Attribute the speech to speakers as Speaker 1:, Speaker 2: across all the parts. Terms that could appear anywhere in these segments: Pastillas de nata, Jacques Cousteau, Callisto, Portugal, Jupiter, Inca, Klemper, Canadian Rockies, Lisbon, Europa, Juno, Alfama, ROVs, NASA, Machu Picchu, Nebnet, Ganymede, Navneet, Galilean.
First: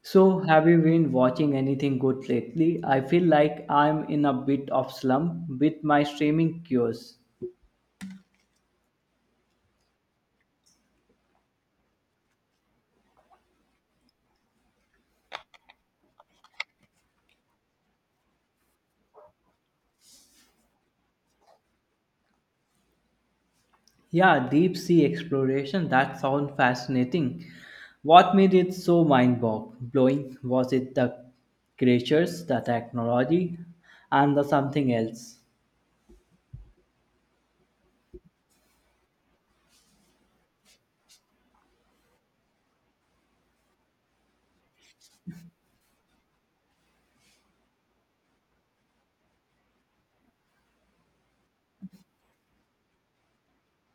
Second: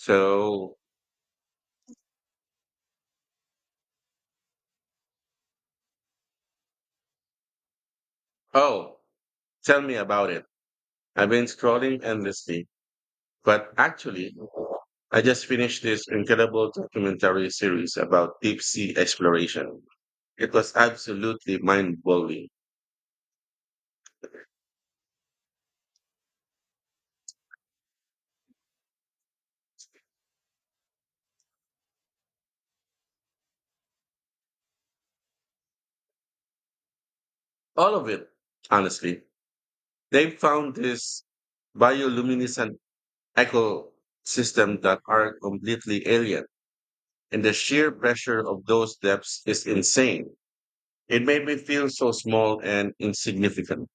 Speaker 1: So, have you been watching anything good lately? I feel like I'm in a bit of slump with my streaming cures.
Speaker 2: oh, tell me about it. I've been scrolling endlessly, but actually, I just finished this incredible documentary series about deep sea exploration. It was absolutely mind blowing.
Speaker 1: Yeah, deep sea exploration, that sounds fascinating. What made it so mind blowing? Was it the creatures, the technology, and the something else?
Speaker 2: All of it, honestly. They found this bioluminescent ecosystem that are completely alien, and the sheer pressure of those depths is insane. It made me feel so small and insignificant.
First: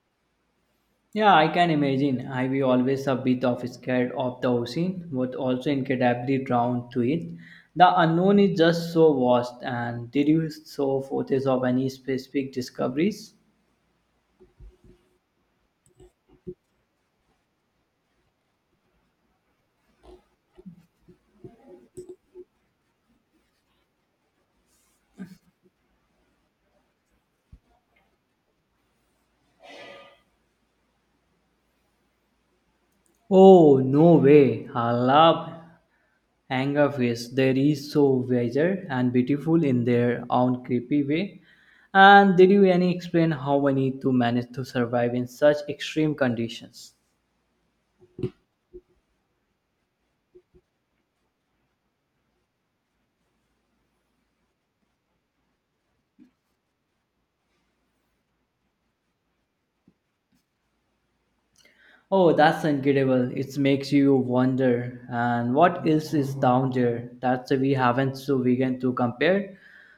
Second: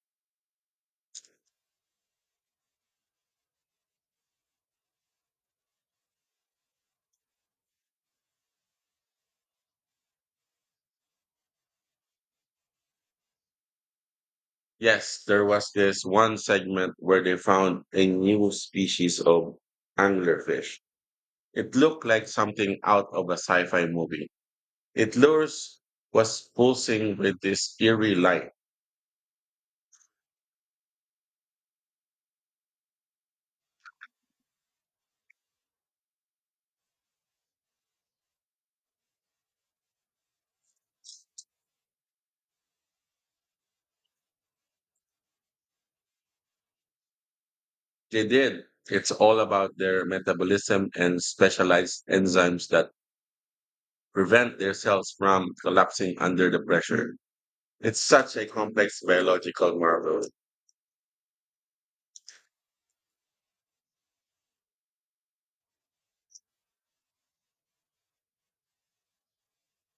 Speaker 1: Yeah, I can imagine. I was always a bit of scared of the ocean, but also incredibly drawn to it. The unknown is just so vast. And did you saw photos of any specific discoveries?
Speaker 2: Yes, there was this one segment where they found a new species of anglerfish. It looked like something out of a sci-fi movie. Its lures was pulsing with this eerie light.
Speaker 1: Oh no way! I love anglerfish. They are so wiser and beautiful in their own creepy way. And did you any explain how many to manage to survive in such extreme conditions?
Speaker 2: They did. It's all about their metabolism and specialized enzymes that prevent their cells from collapsing under the pressure. It's such a complex biological marvel.
Speaker 1: Oh, that's incredible. It makes you wonder. And what else is down there that we haven't so vegan to compare?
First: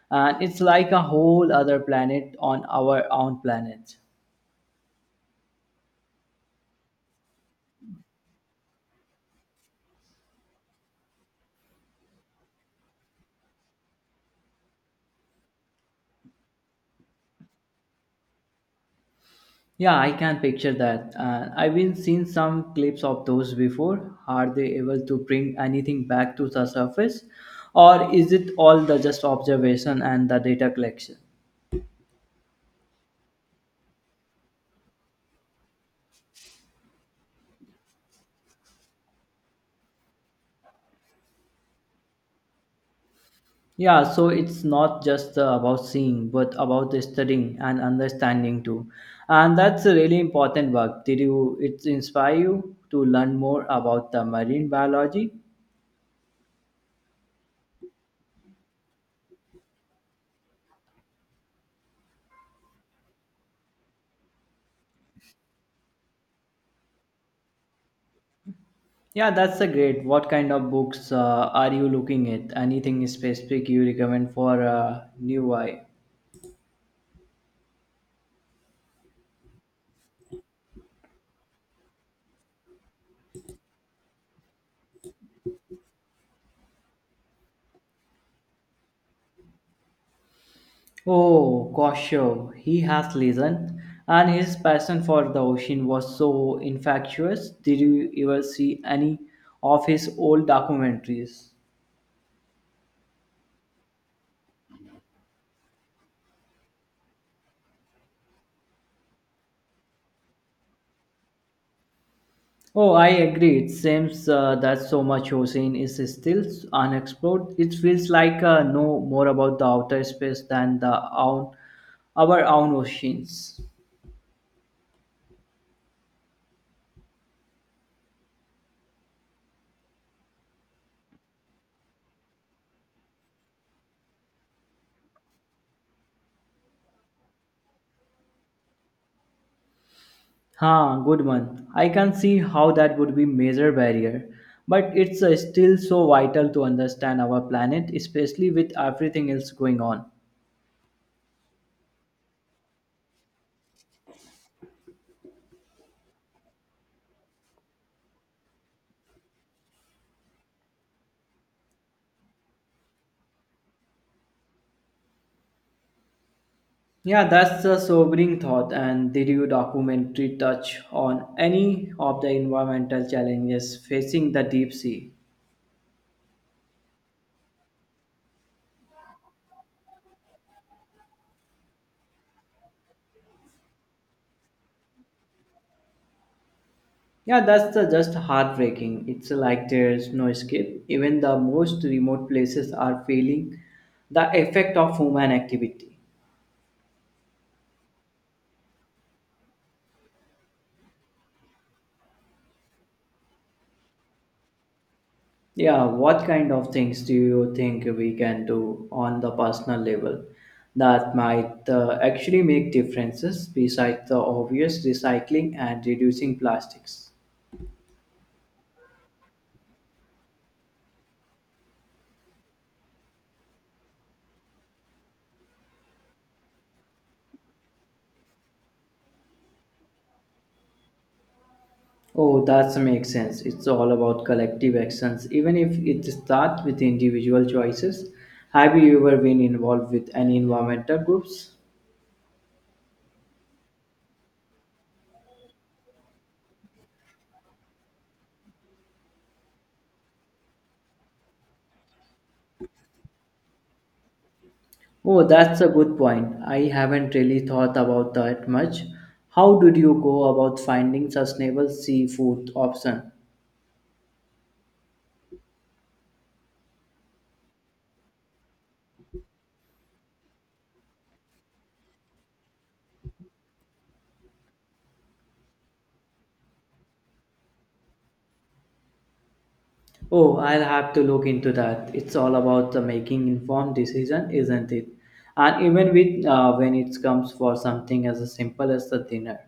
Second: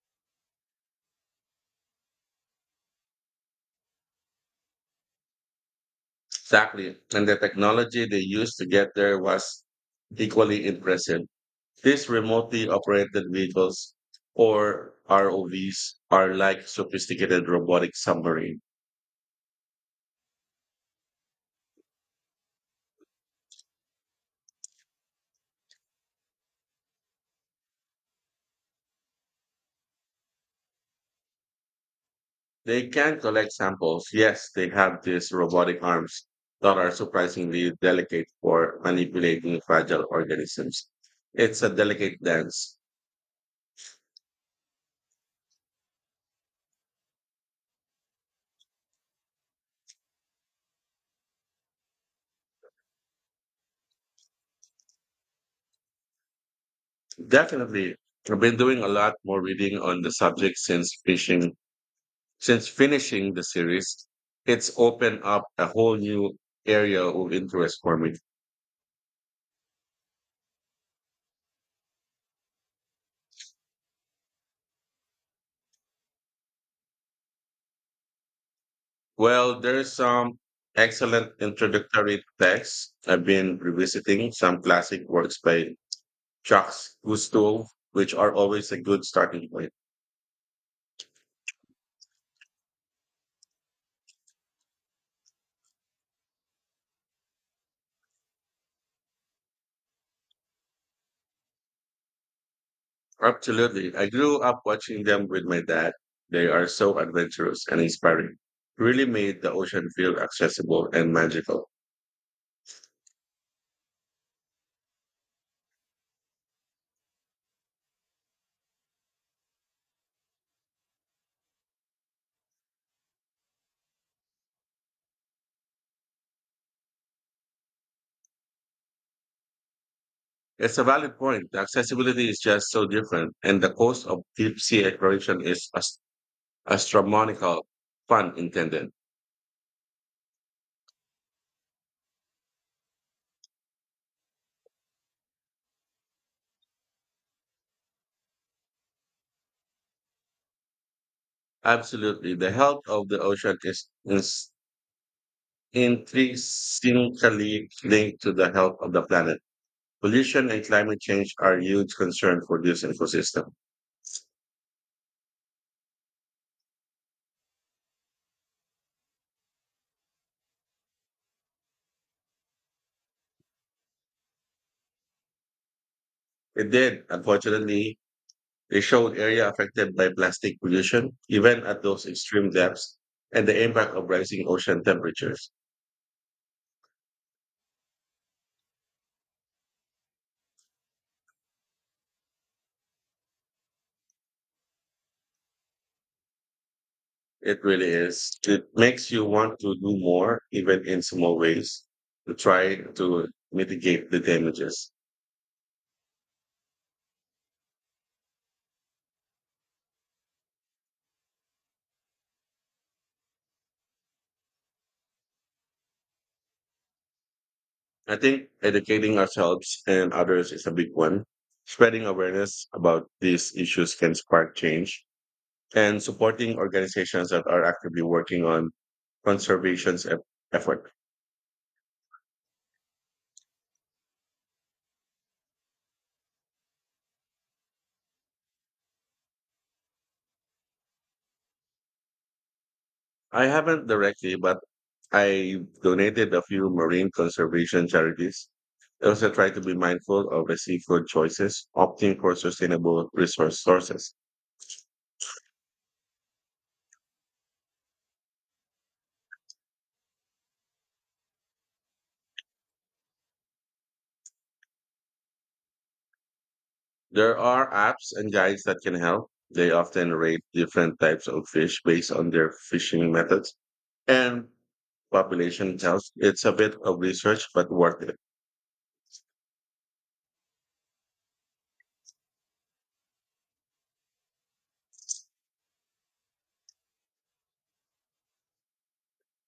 Speaker 1: And it's like a whole other planet on our own planet.
Speaker 2: Exactly. And the technology they used to get there was equally impressive. These remotely operated vehicles or ROVs are like sophisticated robotic submarine.
Speaker 1: Yeah, I can picture that. And I've been seeing some clips of those before. Are they able to bring anything back to the surface? Or is it all the just observation and the data collection?
Speaker 2: They can collect samples. Yes, they have these robotic arms that are surprisingly delicate for manipulating fragile organisms. It's a delicate dance.
Speaker 1: Yeah, so it's not just about seeing, but about the studying and understanding too. And that's a really important work. Did you it inspire you to learn more about the marine biology?
Speaker 2: Definitely. I've been doing a lot more reading on the subject since finishing the series. It's opened up a whole new area of interest for me.
Speaker 1: Yeah, that's a great. What kind of books are you looking at? Anything specific you recommend for new eye?
Speaker 2: Well, there's some excellent introductory texts. I've been revisiting some classic works by Jacques Cousteau, which are always a good starting point.
Speaker 1: Oh, Kosho, he has listened, and his passion for the ocean was so infectious. Did you ever see any of his old documentaries?
Speaker 2: Absolutely. I grew up watching them with my dad. They are so adventurous and inspiring. Really made the ocean feel accessible and magical.
Speaker 1: Oh, I agree. It seems that so much ocean is still unexplored. It feels like know more about the outer space than the own, our own oceans.
Speaker 2: It's a valid point. The accessibility is just so different, and the cost of deep sea exploration is astronomical, pun intended.
Speaker 1: Huh, good one. I can see how that would be major barrier, but it's still so vital to understand our planet, especially with everything else going on.
Speaker 2: Absolutely. The health of the ocean is intrinsically linked to the health of the planet. Pollution and climate change are huge concerns for this ecosystem.
Speaker 1: Yeah, that's a sobering thought. And did your documentary touch on any of the environmental challenges facing the deep sea?
Speaker 2: It did, unfortunately. They showed area affected by plastic pollution, even at those extreme depths, and the impact of rising ocean temperatures.
Speaker 1: Yeah, that's the just heartbreaking. It's like there's no escape. Even the most remote places are feeling the effect of human activity.
Speaker 2: It really is. It makes you want to do more, even in small ways, to try to mitigate the damages.
Speaker 1: Yeah, what kind of things do you think we can do on the personal level that might actually make differences besides the obvious recycling and reducing plastics?
Speaker 2: I think educating ourselves and others is a big one. Spreading awareness about these issues can spark change, and supporting organizations that are actively working on conservation's effort.
Speaker 1: Oh, that makes sense. It's all about collective actions, even if it starts with individual choices. Have you ever been involved with any environmental groups?
Speaker 2: I haven't directly, but I donated a few marine conservation charities. I also try to be mindful of the seafood choices, opting for sustainable resource sources.
Speaker 1: Oh, that's a good point. I haven't really thought about that much. How did you go about finding sustainable seafood option?
Speaker 2: There are apps and guides that can help. They often rate different types of fish based on their fishing methods and population health. It's a bit of research, but worth it.
Speaker 1: Oh, I'll have to look into that. It's all about the making informed decision, isn't it? And even with when it comes for something as simple as the dinner.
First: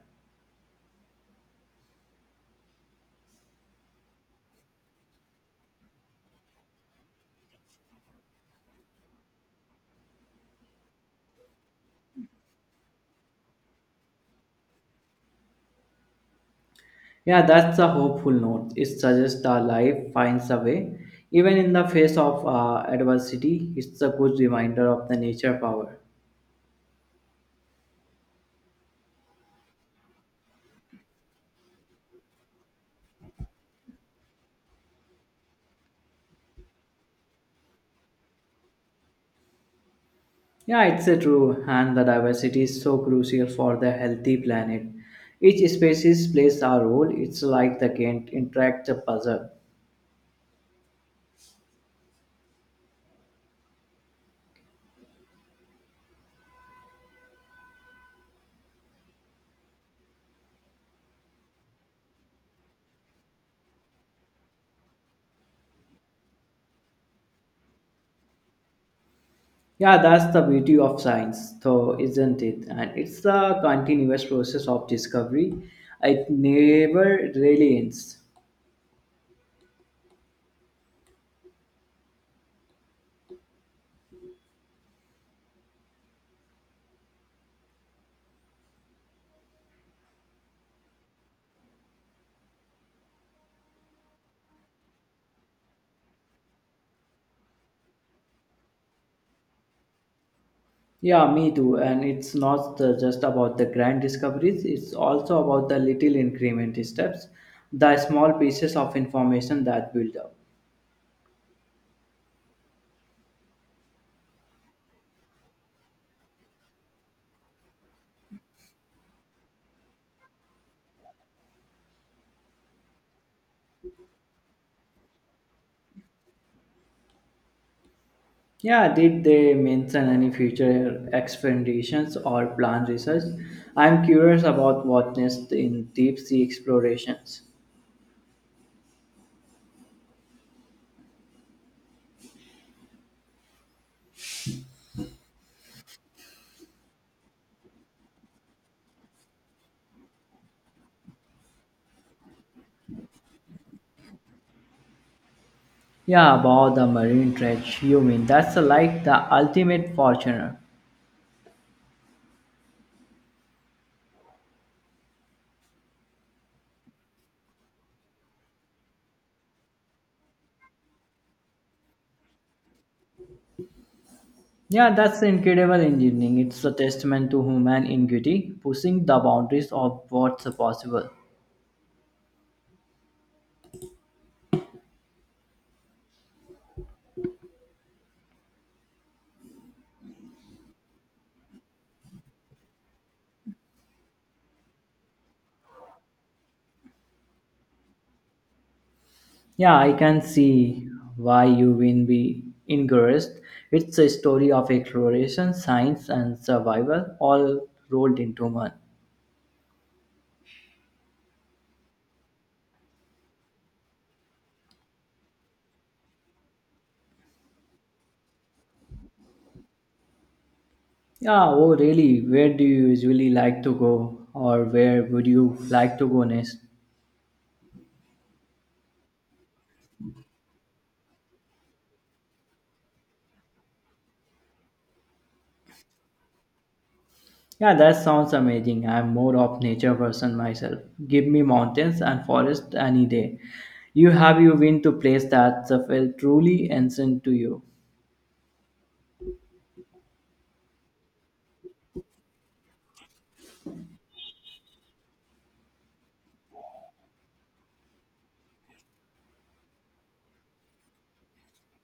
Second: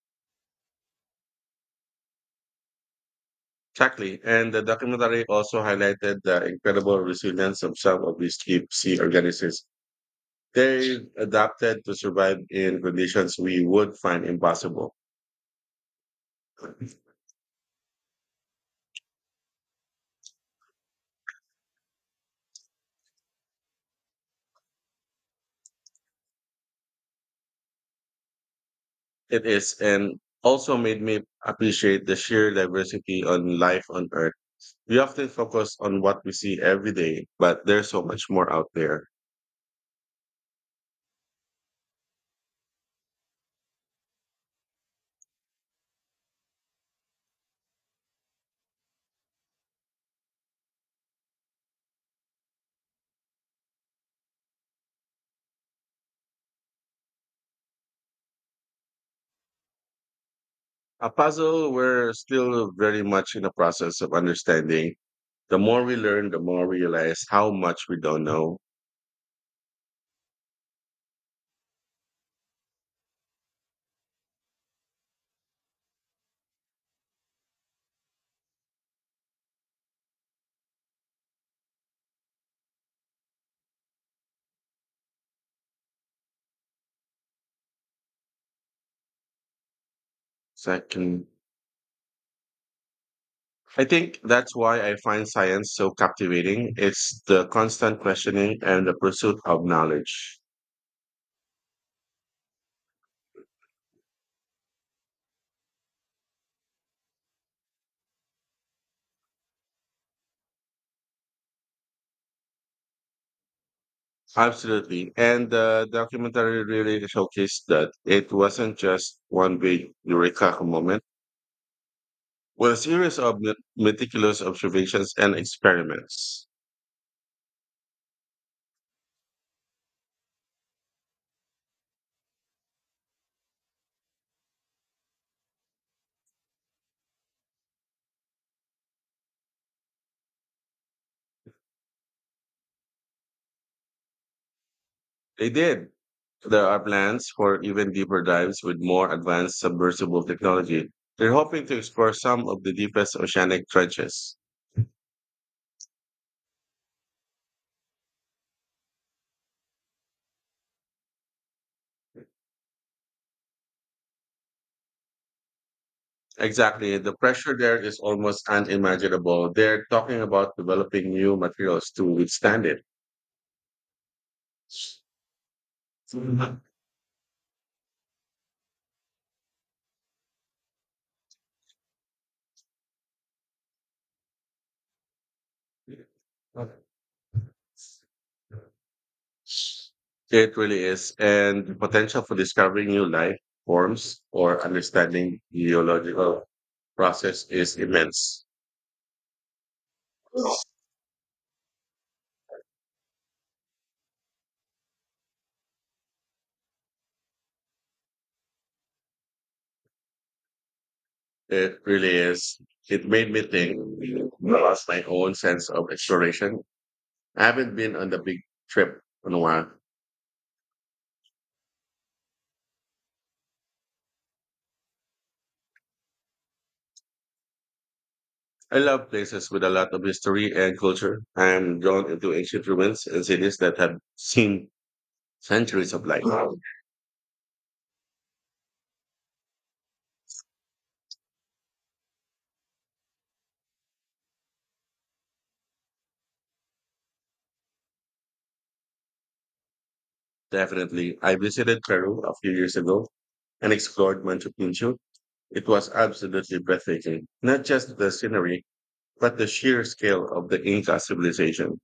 Speaker 2: Exactly. And the documentary also highlighted the incredible resilience of some of these deep sea organisms. They've adapted to survive in conditions we would find impossible.
Speaker 1: Yeah, that's a hopeful note. It suggests that life finds a way. Even in the face of adversity, it's a good reminder of the nature power.
Speaker 2: It is, and also made me appreciate the sheer diversity on life on Earth. We often focus on what we see every day, but there's so much more out there.
Speaker 1: Yeah, it's a true, and the diversity is so crucial for the healthy planet. Each species plays a role. It's like the Gantt interactive puzzle.
Speaker 2: A puzzle we're still very much in the process of understanding. The more we learn, the more we realize how much we don't know.
Speaker 1: Yeah, that's the beauty of science, though, isn't it? And it's the continuous process of discovery. It never really ends.
Speaker 2: Second. I think that's why I find science so captivating. It's the constant questioning and the pursuit of knowledge.
Speaker 1: Yeah, me too. And it's not just about the grand discoveries, it's also about the little increment steps, the small pieces of information that build up.
Speaker 2: Absolutely. And the documentary really showcased that it wasn't just one big eureka moment, but a series of meticulous observations and experiments.
Speaker 1: Yeah, did they mention any future expeditions or planned research? I'm curious about what next in deep sea explorations.
Speaker 2: They did. There are plans for even deeper dives with more advanced submersible technology. They're hoping to explore some of the deepest oceanic trenches.
Speaker 1: Yeah, about the marine treasure. You mean that's like the ultimate fortune.
Speaker 2: Exactly. The pressure there is almost unimaginable. They're talking about developing new materials to withstand it.
Speaker 1: Yeah, that's incredible engineering.
Speaker 2: Mhm.
Speaker 1: It's a testament to human ingenuity, pushing the boundaries of what's possible.
Speaker 2: It really is. And the potential for discovering new life forms or understanding geological process is immense.
Speaker 1: Yeah, I can see why you will be encouraged. It's a story of exploration, science, and survival, all rolled into one.
Speaker 2: It really is. It made me think about my own sense of exploration. I haven't been on the big trip in a while.
Speaker 1: Yeah, oh, really? Where do you usually like to go, or where would you like to go next?
Speaker 2: I love places with a lot of history and culture. I am drawn into ancient ruins and cities that have seen centuries of light.
Speaker 1: Yeah, that sounds amazing. I'm more of nature person myself. Give me mountains and forest any day. You have you been to place that felt truly ancient to you.
Speaker 2: Definitely. I visited Peru a few years ago and explored Machu Picchu. It was absolutely breathtaking, not just the scenery, but the sheer scale of the Inca civilization.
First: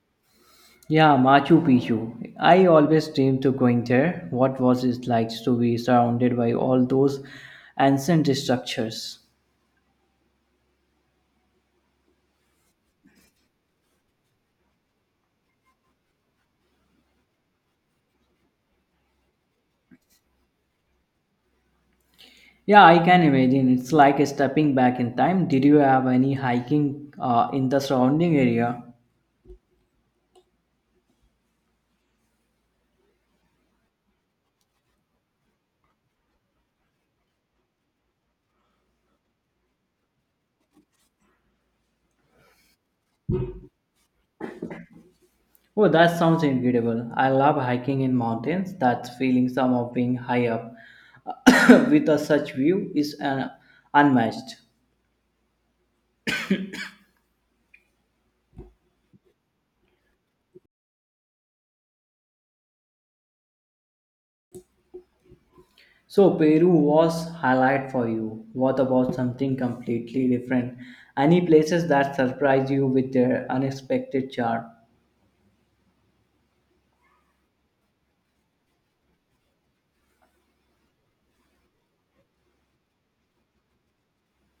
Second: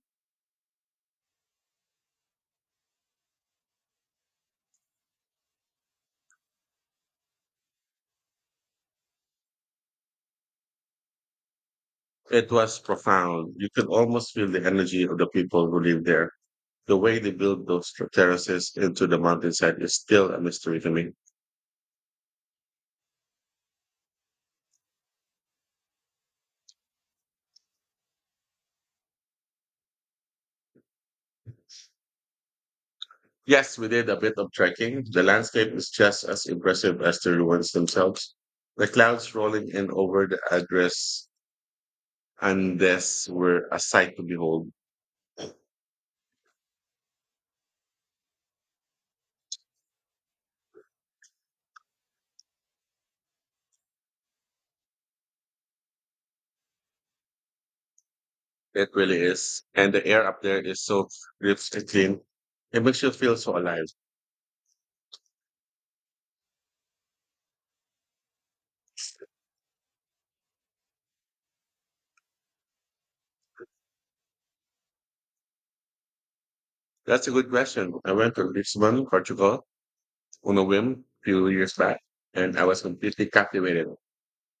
Speaker 1: Yeah, Machu Picchu. I always dreamed to going there. What was it like to be surrounded by all those ancient structures?
Speaker 2: It was profound. You could almost feel the energy of the people who live there. The way they built those terraces into the mountainside is still a mystery to me.
Speaker 1: Yeah, I can imagine. It's like stepping back in time. Did you have any hiking in the surrounding area?
Speaker 2: Yes, we did a bit of trekking. The landscape is just as impressive as the ruins themselves. The clouds rolling in over the Agres Andes were a sight to behold.
Speaker 1: Oh, that sounds incredible. I love hiking in mountains. That feeling some of being high up with a such view is unmatched.
Speaker 2: It really is. And the air up there is so crisp and clean. It makes you feel so alive.
Speaker 1: So Peru was highlight for you. What about something completely different? Any places that surprise you with their unexpected charm?
Speaker 2: That's a good question. I went to Lisbon, Portugal, on a whim few years back, and I was completely captivated.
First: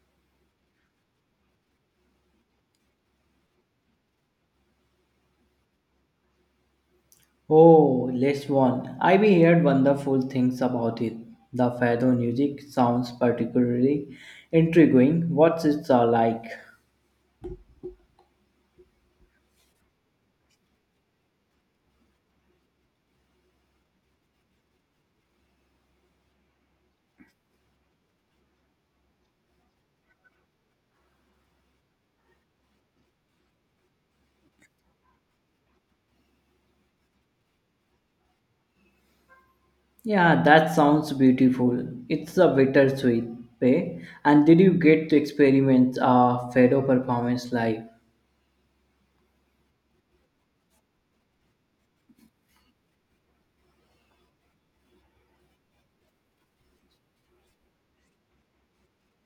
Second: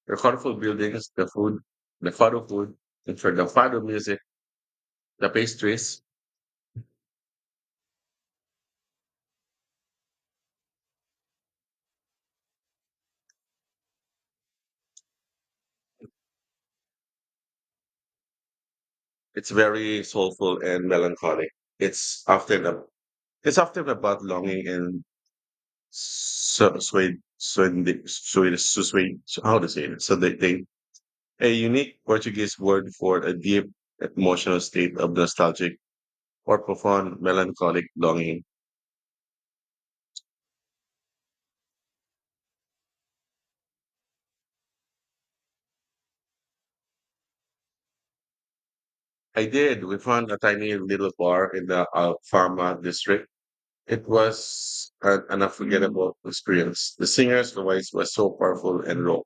Speaker 2: The colorful buildings, the food, the fado food, and for the fado music, the pastries,
Speaker 1: Oh, last one. I've heard wonderful things about it. The fado music sounds particularly intriguing. What's it like?
Speaker 2: it's very soulful and melancholic. It's often a, it's often about longing and so sway sway sway sway how to say it. So they a unique Portuguese word for a deep emotional state of nostalgic or profound melancholic longing.
Speaker 1: Yeah, that sounds beautiful. It's a bittersweet way. And did you get to experience a Fedo performance live?
Speaker 2: I did. We found a tiny little bar in the Alfama district. It was an unforgettable experience. The singer's voice was so powerful and raw.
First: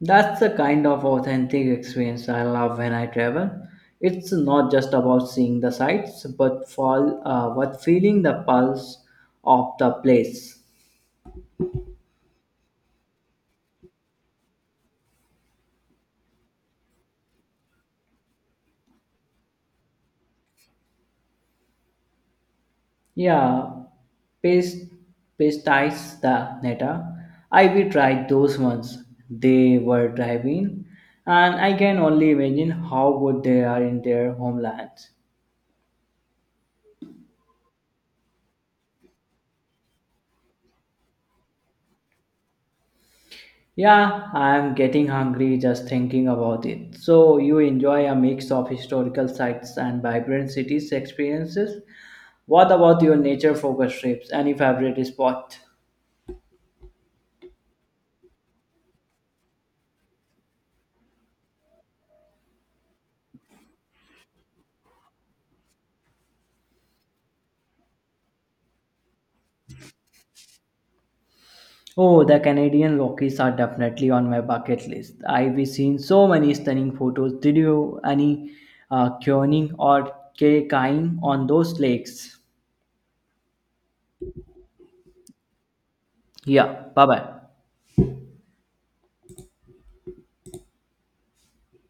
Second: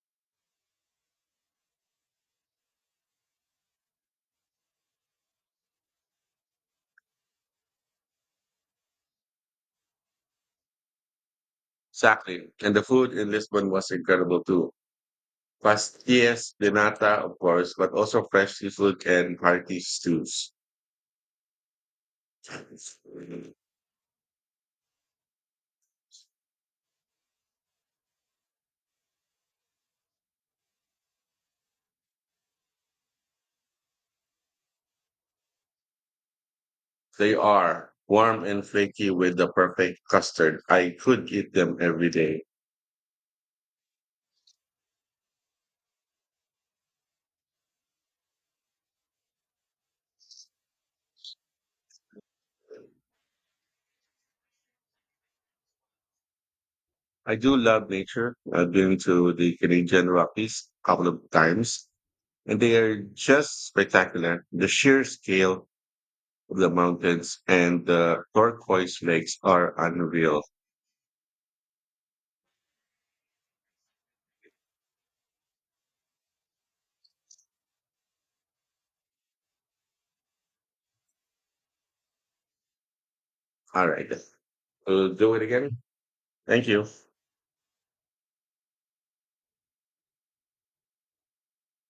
Speaker 1: That's the kind of authentic experience I love when I travel. It's not just about seeing the sights, but for what feeling the pulse of the place.
Speaker 2: Exactly. And the food in Lisbon was incredible too. Pastillas de nata, of course, but also fresh seafood and hearty stews.
Speaker 1: Yeah, paste pastize the neta. I will try those ones. They were driving, and I can only imagine how good they are in their homelands.
Speaker 2: They are warm and flaky with the perfect custard. I could eat them every day.
Speaker 1: Yeah, I am getting hungry just thinking about it. So you enjoy a mix of historical sites and vibrant cities experiences. What about your nature focused trips? Any favorite spot?
Speaker 2: I do love nature. I've been to the Canadian Rockies a couple of times, and they are just spectacular. The sheer scale of the mountains and the turquoise lakes are unreal.
Speaker 1: Oh, the Canadian Rockies are definitely on my bucket list. I've seen so many stunning photos. Did you any canoeing or kayaking on those lakes?
Speaker 2: All right. We'll do it again. Thank
Speaker 1: Yeah,
Speaker 2: you.
Speaker 1: bye bye.